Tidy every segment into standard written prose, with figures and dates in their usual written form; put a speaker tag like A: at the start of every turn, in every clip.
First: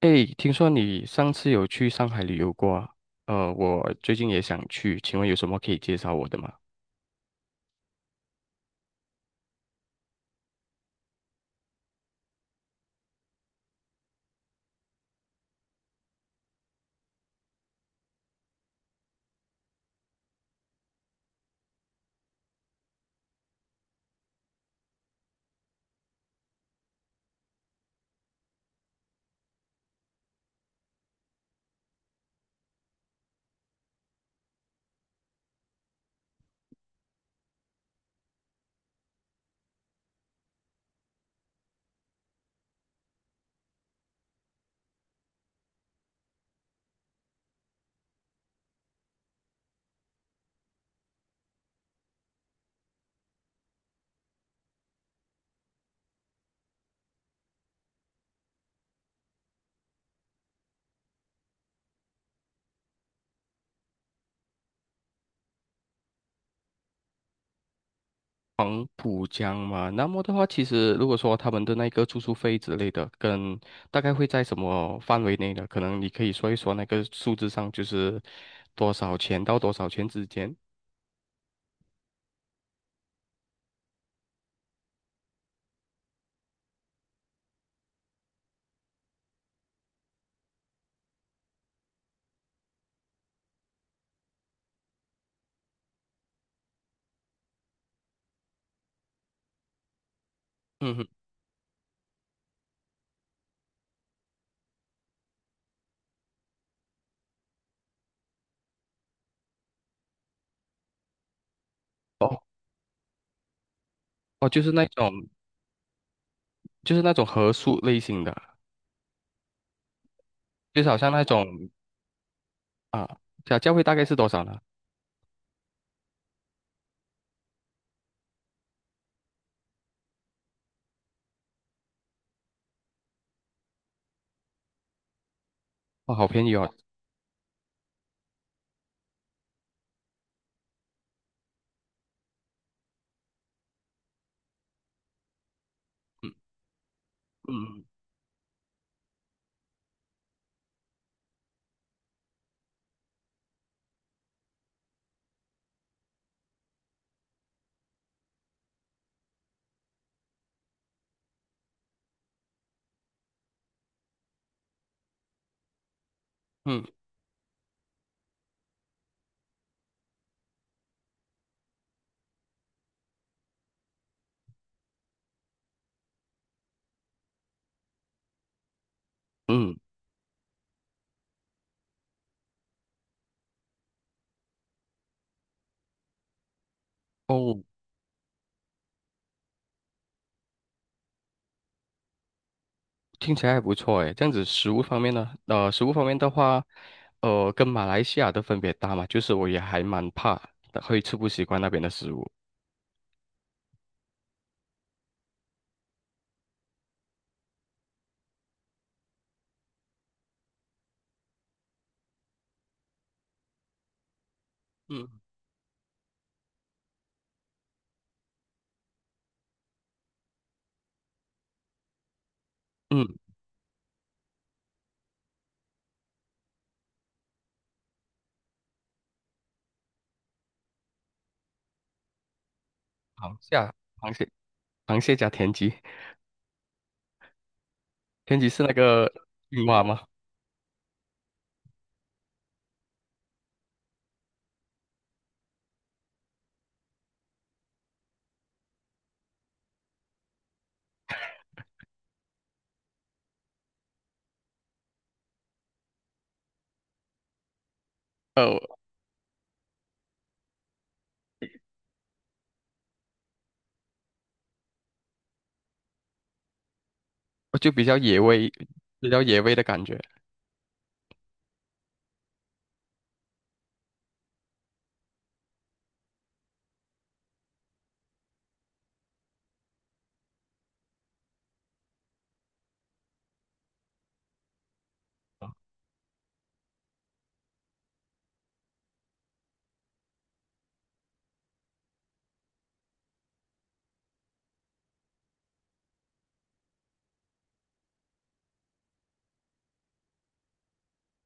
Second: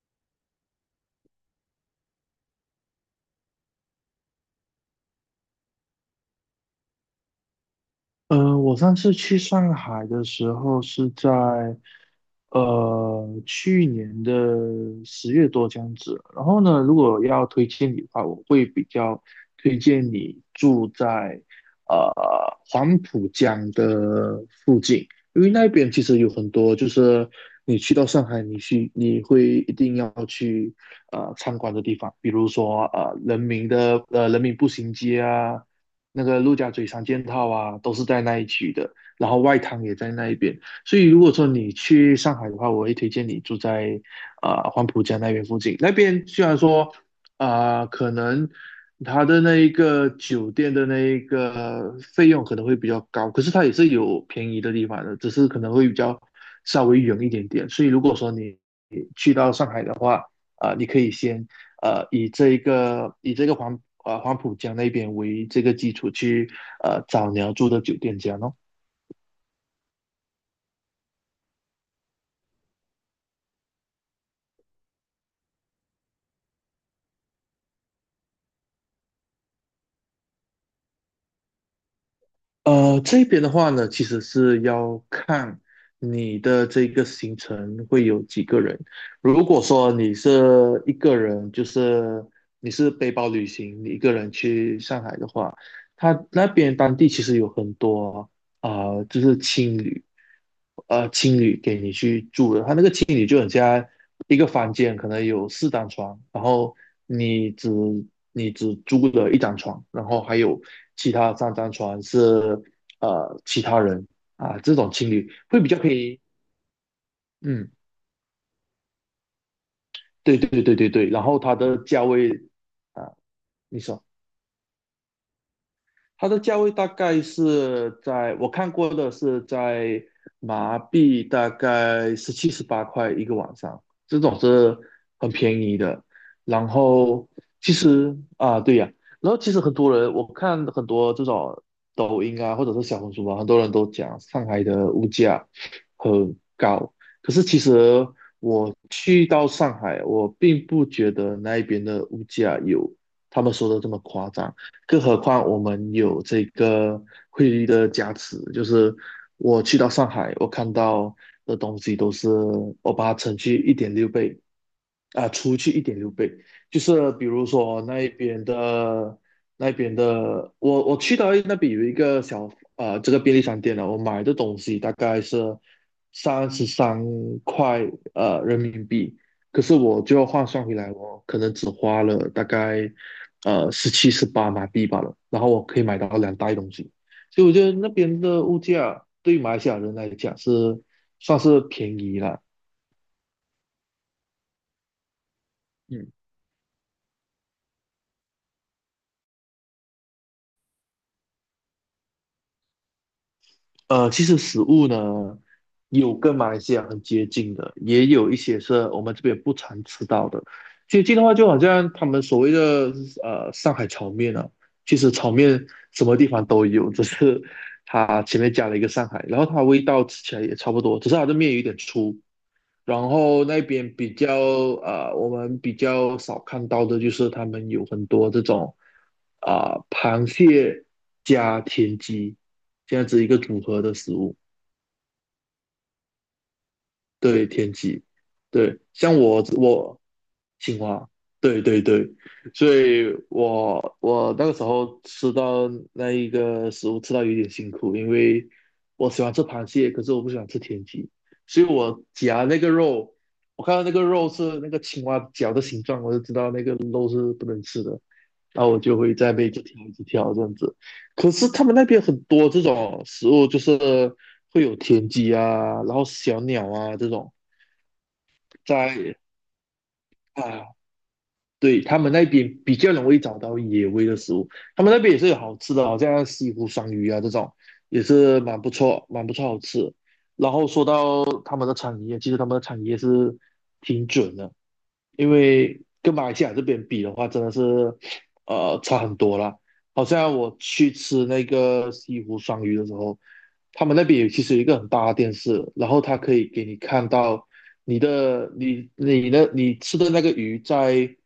A: 哎，听说你上次有去上海旅游过啊？我最近也想去，请问有什么可以介绍我的吗？
B: 我上次去上海的时候是在去年的10月多这样子。然后呢，如果要推荐你的话，我会比较推荐你住在呃黄浦江的附近，因为那边其实有很多，就是你去到上海，你会一定要去参观的地方，比如说人民步行街啊。那个陆家嘴三件套啊，都是在那一区的，然后外滩也在那一边，所以如果说你去上海的话，我会推荐你住在黄浦江那边附近。那边虽然说可能它的那一个酒店的那一个费用可能会比较高，可是它也是有便宜的地方的，只是可能会比较稍微远一点点。所以如果说你去到上海的话，你可以先以这个黄浦江那边为这个基础去找你要住的酒店这样咯。
A: 黄浦江嘛，那么的话，其实如果说他们的那个住宿费之类的，跟大概会在什么范围内呢？可能你可以说一说那个数字上，就是多少钱到多少钱之间。
B: 这边的话呢，其实是要看你的这个行程会有几个人。如果说你是一个人，就是你是背包旅行，你一个人去上海的话，他那边当地其实有很多就是青旅，
A: 嗯哼。
B: 青旅给你去住的，它那个青旅就很像一个房间，可能有四张床，然后你只你只租了一张床，然后还有其他三张床是
A: 哦
B: 其他人
A: 哦，
B: 啊，
A: 就是
B: 这
A: 那
B: 种青
A: 种
B: 旅会比较便宜，
A: 就是那种合
B: 嗯，
A: 宿类型的啊，
B: 对对对
A: 就是
B: 对
A: 好
B: 对，
A: 像
B: 然
A: 那
B: 后它
A: 种
B: 的价位
A: 啊，
B: 啊，
A: 小教
B: 你
A: 会大
B: 说。
A: 概是多少呢？
B: 它的价位大概是在我看过的是在马币大概17、18块一个晚上，这种是很便宜的。
A: 哦，好便宜
B: 然
A: 哦。
B: 后其实啊，对呀、然后其实很多人我看很多这种抖音啊，或者是小红书啊，很多人都讲上海的物价
A: 嗯
B: 很高，可是其
A: 嗯
B: 实我去到上海，我并不觉得那一边的物价有他们说的这么夸张。更何况我们有这个汇率的加持，就是我去到上海，我看到的东西都是我把它乘去一点六倍，除去一点六倍，就
A: 嗯
B: 是比如说那边的，我去到那边有一个这个便利商店了，我买的东西大概是33块人民币，可是
A: 嗯。
B: 我就要换算回来，我可能只花了大概17、18马币罢了，然后我可以买到两袋东西，所以我
A: 哦，
B: 觉得那边的物价对马来西亚人来讲是算是便宜了。
A: 听起来还不错诶。这样子食物方面呢，食物方
B: 嗯。
A: 面的话，跟马来西亚的分别大嘛，就是我也还蛮怕的，会吃不习惯那边的食物。
B: 其实食物呢，有跟马来西亚很接近的，也有一些是我们这边不常吃到的。接近的话，就好像他们所谓的上海炒面啊，其
A: 嗯
B: 实炒面什么地方都有，只是它前面加了一个上海，然后它味道吃起来也差不多，只是它的面有点粗。然
A: 嗯。
B: 后那边比较我们比较少看到的就是他们有很多这种螃蟹加田鸡这样子一
A: 螃
B: 个
A: 蟹
B: 组
A: 啊，
B: 合的
A: 螃
B: 食
A: 蟹，
B: 物。
A: 螃蟹加田鸡，
B: 对天鸡，
A: 田鸡是那
B: 对，
A: 个
B: 像我
A: 青蛙吗？
B: 我青蛙，对对对，所以我那个时候吃到那一个食物吃到有点辛苦，因为我喜欢吃螃蟹，可是我不喜欢吃田鸡，所以我夹那个肉，我看到那个肉是那个青蛙脚的形状，我就知道那个肉是不能吃的，
A: 呃，
B: 然后我就会在被边一直挑一直挑这样子。可是他们那边很多这种食物，就是会有田鸡啊，然后小鸟啊这种。
A: 就比较野味，比
B: 在
A: 较野味的感觉。
B: 啊，对他们那边比较容易找到野味的食物，他们那边也是有好吃的，好像西湖双鱼啊这种，也是蛮不错，蛮不错，好吃。然后说到他们的产业，其实他们的产业是挺准的，因为跟马来西亚这边比的话，真的是差很多啦。好像我去吃那个西湖双鱼的时候，他们那边有其实有一个很大的电视，然后它可以给你看到你吃的那个鱼在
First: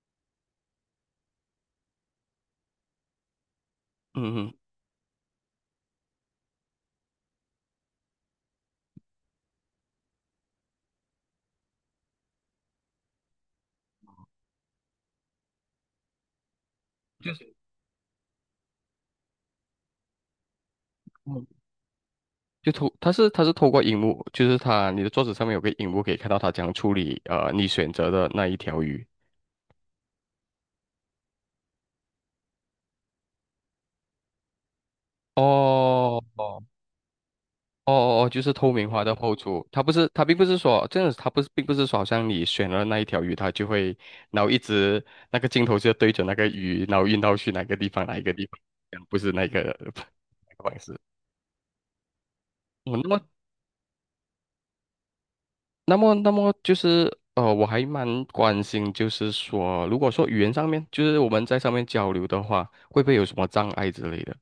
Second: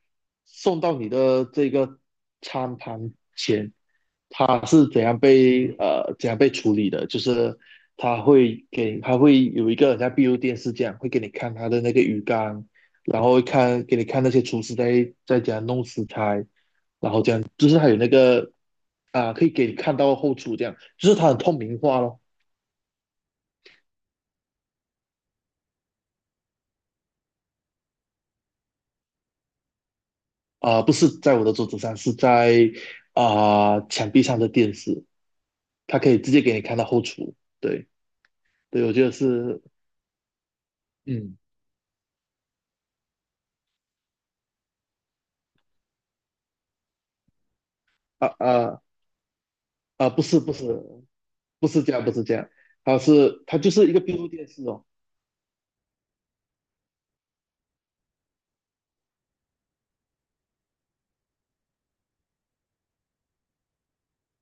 B: 送到你的这个餐盘前，
A: 嗯嗯。
B: 它是怎样被处理的，就是它会有一个很像闭路电视这样，会给你看它的那个鱼缸，然后给你看那些厨师在怎样弄食材。就是它有那个可以给你看到后厨这样，就是它很
A: 嗯，
B: 透明化咯。
A: 它是透过荧幕，就是它你的桌子上面有个荧幕，可以看到他怎样处理你选择的那一条鱼。
B: 不是在我的桌子上，是在墙壁上的电视，它可以
A: 哦
B: 直接给你
A: 哦
B: 看到后厨。对
A: 哦哦，就是透
B: 对，
A: 明
B: 我
A: 化
B: 觉得
A: 的后
B: 是，
A: 厨，它并不是说这样子，它
B: 嗯，
A: 不是并不是说好像你选了那一条鱼，它就会然后一直那个镜头就对着那个鱼，然后运到去哪个地方哪一
B: 啊
A: 个地方，
B: 啊
A: 这样不是那个
B: 不是不
A: 那个方
B: 是
A: 式。
B: 不是这样，不是这样，
A: 我那么
B: 它就是一个闭路电视哦。
A: 那么，那么就是呃，我还蛮关心，就是说，如果说语言上面，就是我们在上面交流的话，会不会有什么障碍之类的？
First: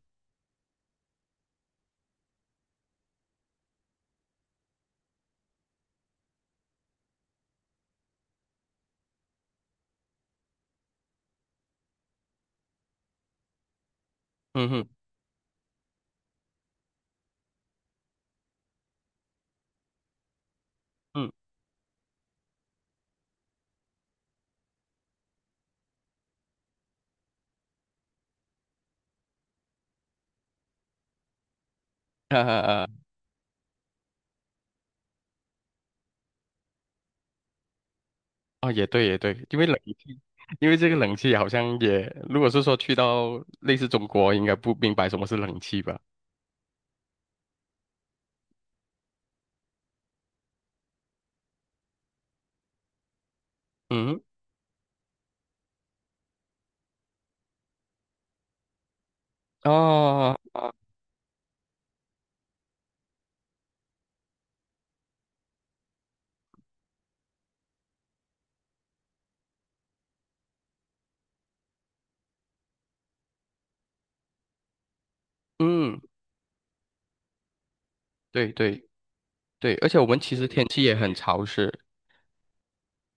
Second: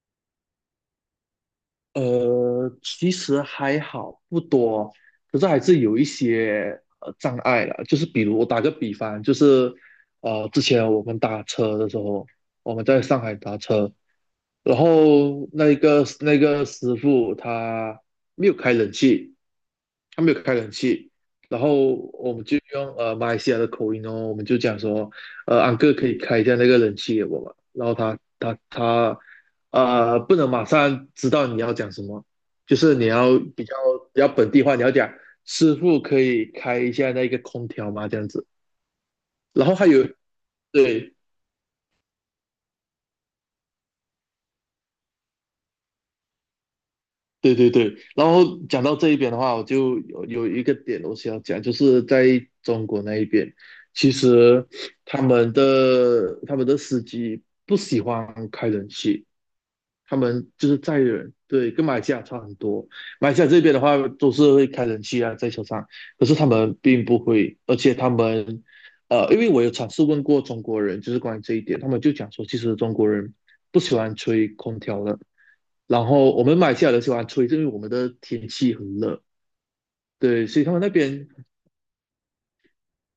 B: 其实还好，不多，可是还是有一些障碍了。就是比如我打个比方，就是之前我们打车的时候，我们在上海打车，
A: 嗯
B: 然
A: 哼。
B: 后那个师傅他没有开冷气，他没有开冷气，
A: 嗯。
B: 然后我们就用马来西亚的口音哦，我们就讲说，安哥可以开一下那个冷气给我吗？然后他不能马上知道你要讲什么，
A: 哈哈
B: 就
A: 哈。
B: 是你要比较本地化，你要讲师傅可以开一下那个空调吗？这样子，
A: 啊，也对，也对，
B: 然后还有
A: 因为这个冷
B: 对，
A: 气好像也，如果是说去到类似中国，应该不明白什么是冷气吧？
B: 对对对，然后讲到这一边的话，我就有一个点我想要讲，就是在中国那一边，其
A: 嗯。
B: 实他们的司机不喜欢开冷气，他
A: 哦。
B: 们就是载人，对，跟马来西亚差很多。马来西亚这边的话都是会开冷气啊，在车上，可是他们并不会，而且他们，因为我有尝试问过中国人，就是关于这一点，他们就讲说，其实中国人不喜欢吹空调的。
A: 嗯，
B: 然后我们马来西亚人喜欢吹，因为我们的天
A: 对
B: 气
A: 对
B: 很热，
A: 对，而且我们其实
B: 对，所以
A: 天
B: 他们
A: 气
B: 那
A: 也很
B: 边，
A: 潮湿。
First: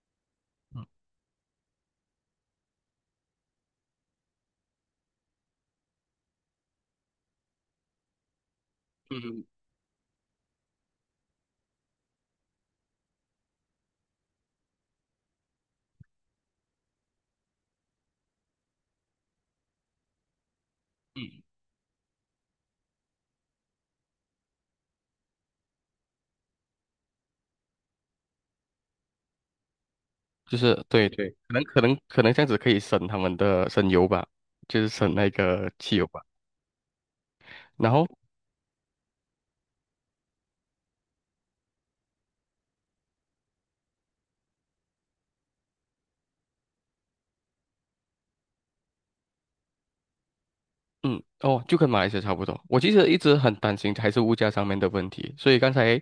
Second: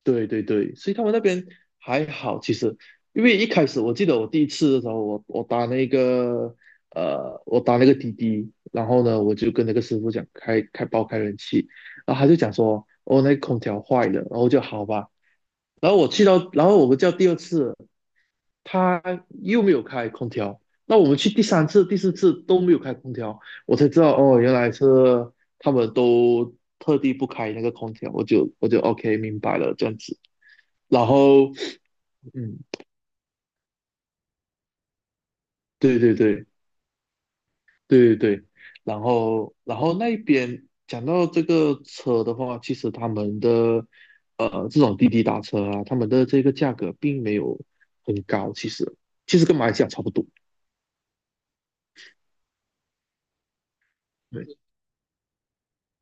B: 对对对，所以他们那边还好。其实，因为一开始我记得我第一次的时候，我打那个滴滴，然后呢，我
A: 嗯
B: 就跟那个师傅讲爆开冷气，然后他就讲说，哦，那个空调坏了，然后我就好吧。然后我去到，然后我们叫第二次，他又没有开空调。那我们去
A: 嗯。
B: 第三次、第四次都没有开空调，我才知道哦，原来是他们都特地不开那个空调。我就OK 明白了这样子。
A: 就是
B: 然
A: 对对，可
B: 后，
A: 能可能可能这样子
B: 嗯，
A: 可以省他们的省油吧，就是省那个汽
B: 对
A: 油
B: 对
A: 吧。
B: 对
A: 然后。
B: 对对对，然后那一边讲到这个车的话，其实他们的这种滴滴打车啊，他们的这个价格并没有很高，其实跟马来西亚差不多。
A: 嗯。哦，就跟马来西亚差不多。我其实一直很担心还是物
B: 对，
A: 价上面的问题，所以刚才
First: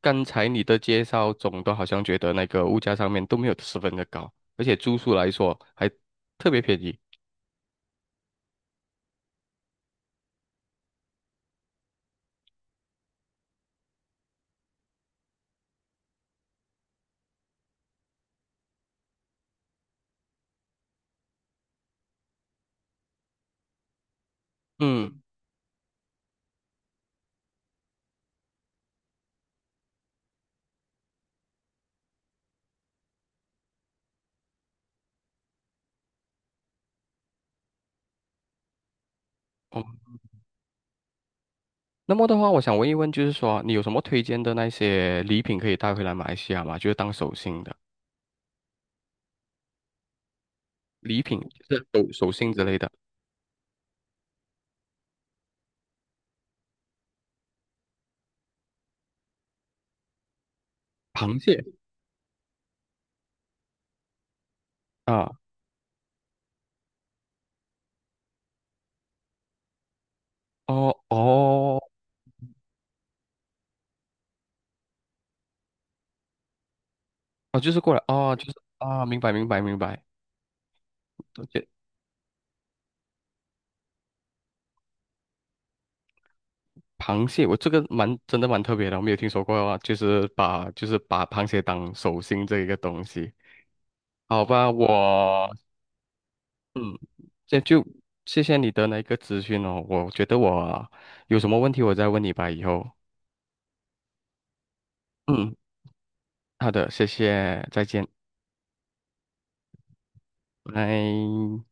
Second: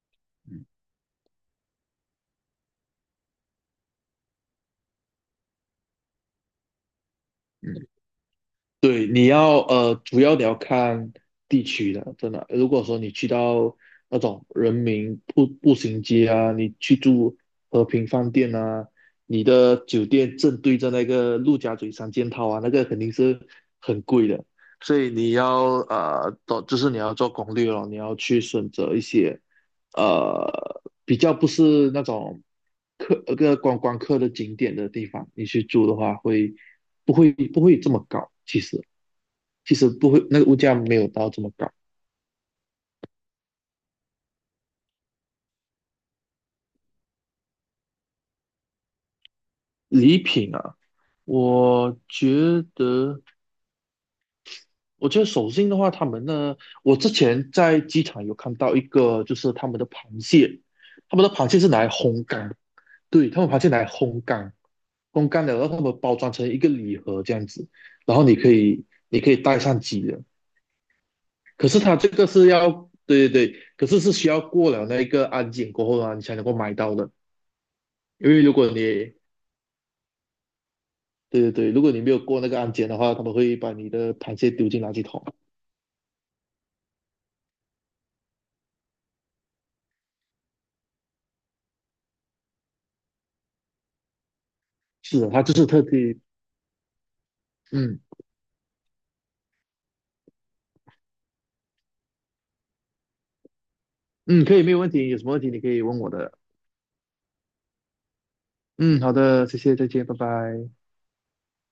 A: 你
B: 嗯
A: 的介绍总的好像觉得那个物价上面都没有十分的高，而且住宿来说还特别便宜。
B: 嗯。对，主要你要看地区的，真的。如果说你去到那种人民步行街啊，你去住和平饭店啊，你的酒店正对着那个陆家嘴三件套啊，那个肯定是很贵的。所以
A: 嗯。
B: 你要呃，做就是你要做攻略咯，你要去选择一些比较不是那种观光客的景点的地方，你去住的话会不会不会这么高？其实。其
A: 哦，
B: 实不会，那个物价没有到这么高。
A: 那么的话，我想问一问，就是说你有什么推荐的那些礼品可以带回来马来西亚吗？就是当手信的
B: 礼品啊，
A: 礼品，就是
B: 我
A: 手信
B: 觉
A: 之类的。
B: 得，我觉得手信的话，他们呢，我之前在机场有看到一个，就是他们的螃蟹，他们的
A: 螃
B: 螃蟹
A: 蟹。
B: 是拿来烘干，对，他们螃蟹拿来烘干，烘
A: 啊。
B: 干了，然后他们包装成一个礼盒这样子，然后你可以带上机的。
A: 哦
B: 可是
A: 哦
B: 它这个是要，对对对，可是是需要过了那一个安检过后啊，你才能够买到的。
A: 哦，就是过来
B: 因
A: 哦，
B: 为
A: 就是
B: 如果
A: 啊，
B: 你
A: 明白明白明白。
B: 对
A: 而
B: 对
A: 且
B: 对，如果你没有过那个安检的话，他们会把你的螃蟹丢进垃圾桶。
A: 螃蟹，我这个蛮真的蛮特别的，我没有听说过啊，就是把螃蟹当手心这一个东西。好吧，
B: 是的，他就是特地，
A: 嗯，这就
B: 嗯
A: 谢谢你的那个咨询哦。我觉得我有什么问题我再问你吧，以后。
B: 嗯，可以，没有问题。有什么问题
A: 嗯，
B: 你可以问我的。
A: 好的，谢谢，再见，
B: 嗯，好的，谢谢，再见，拜拜。
A: 拜。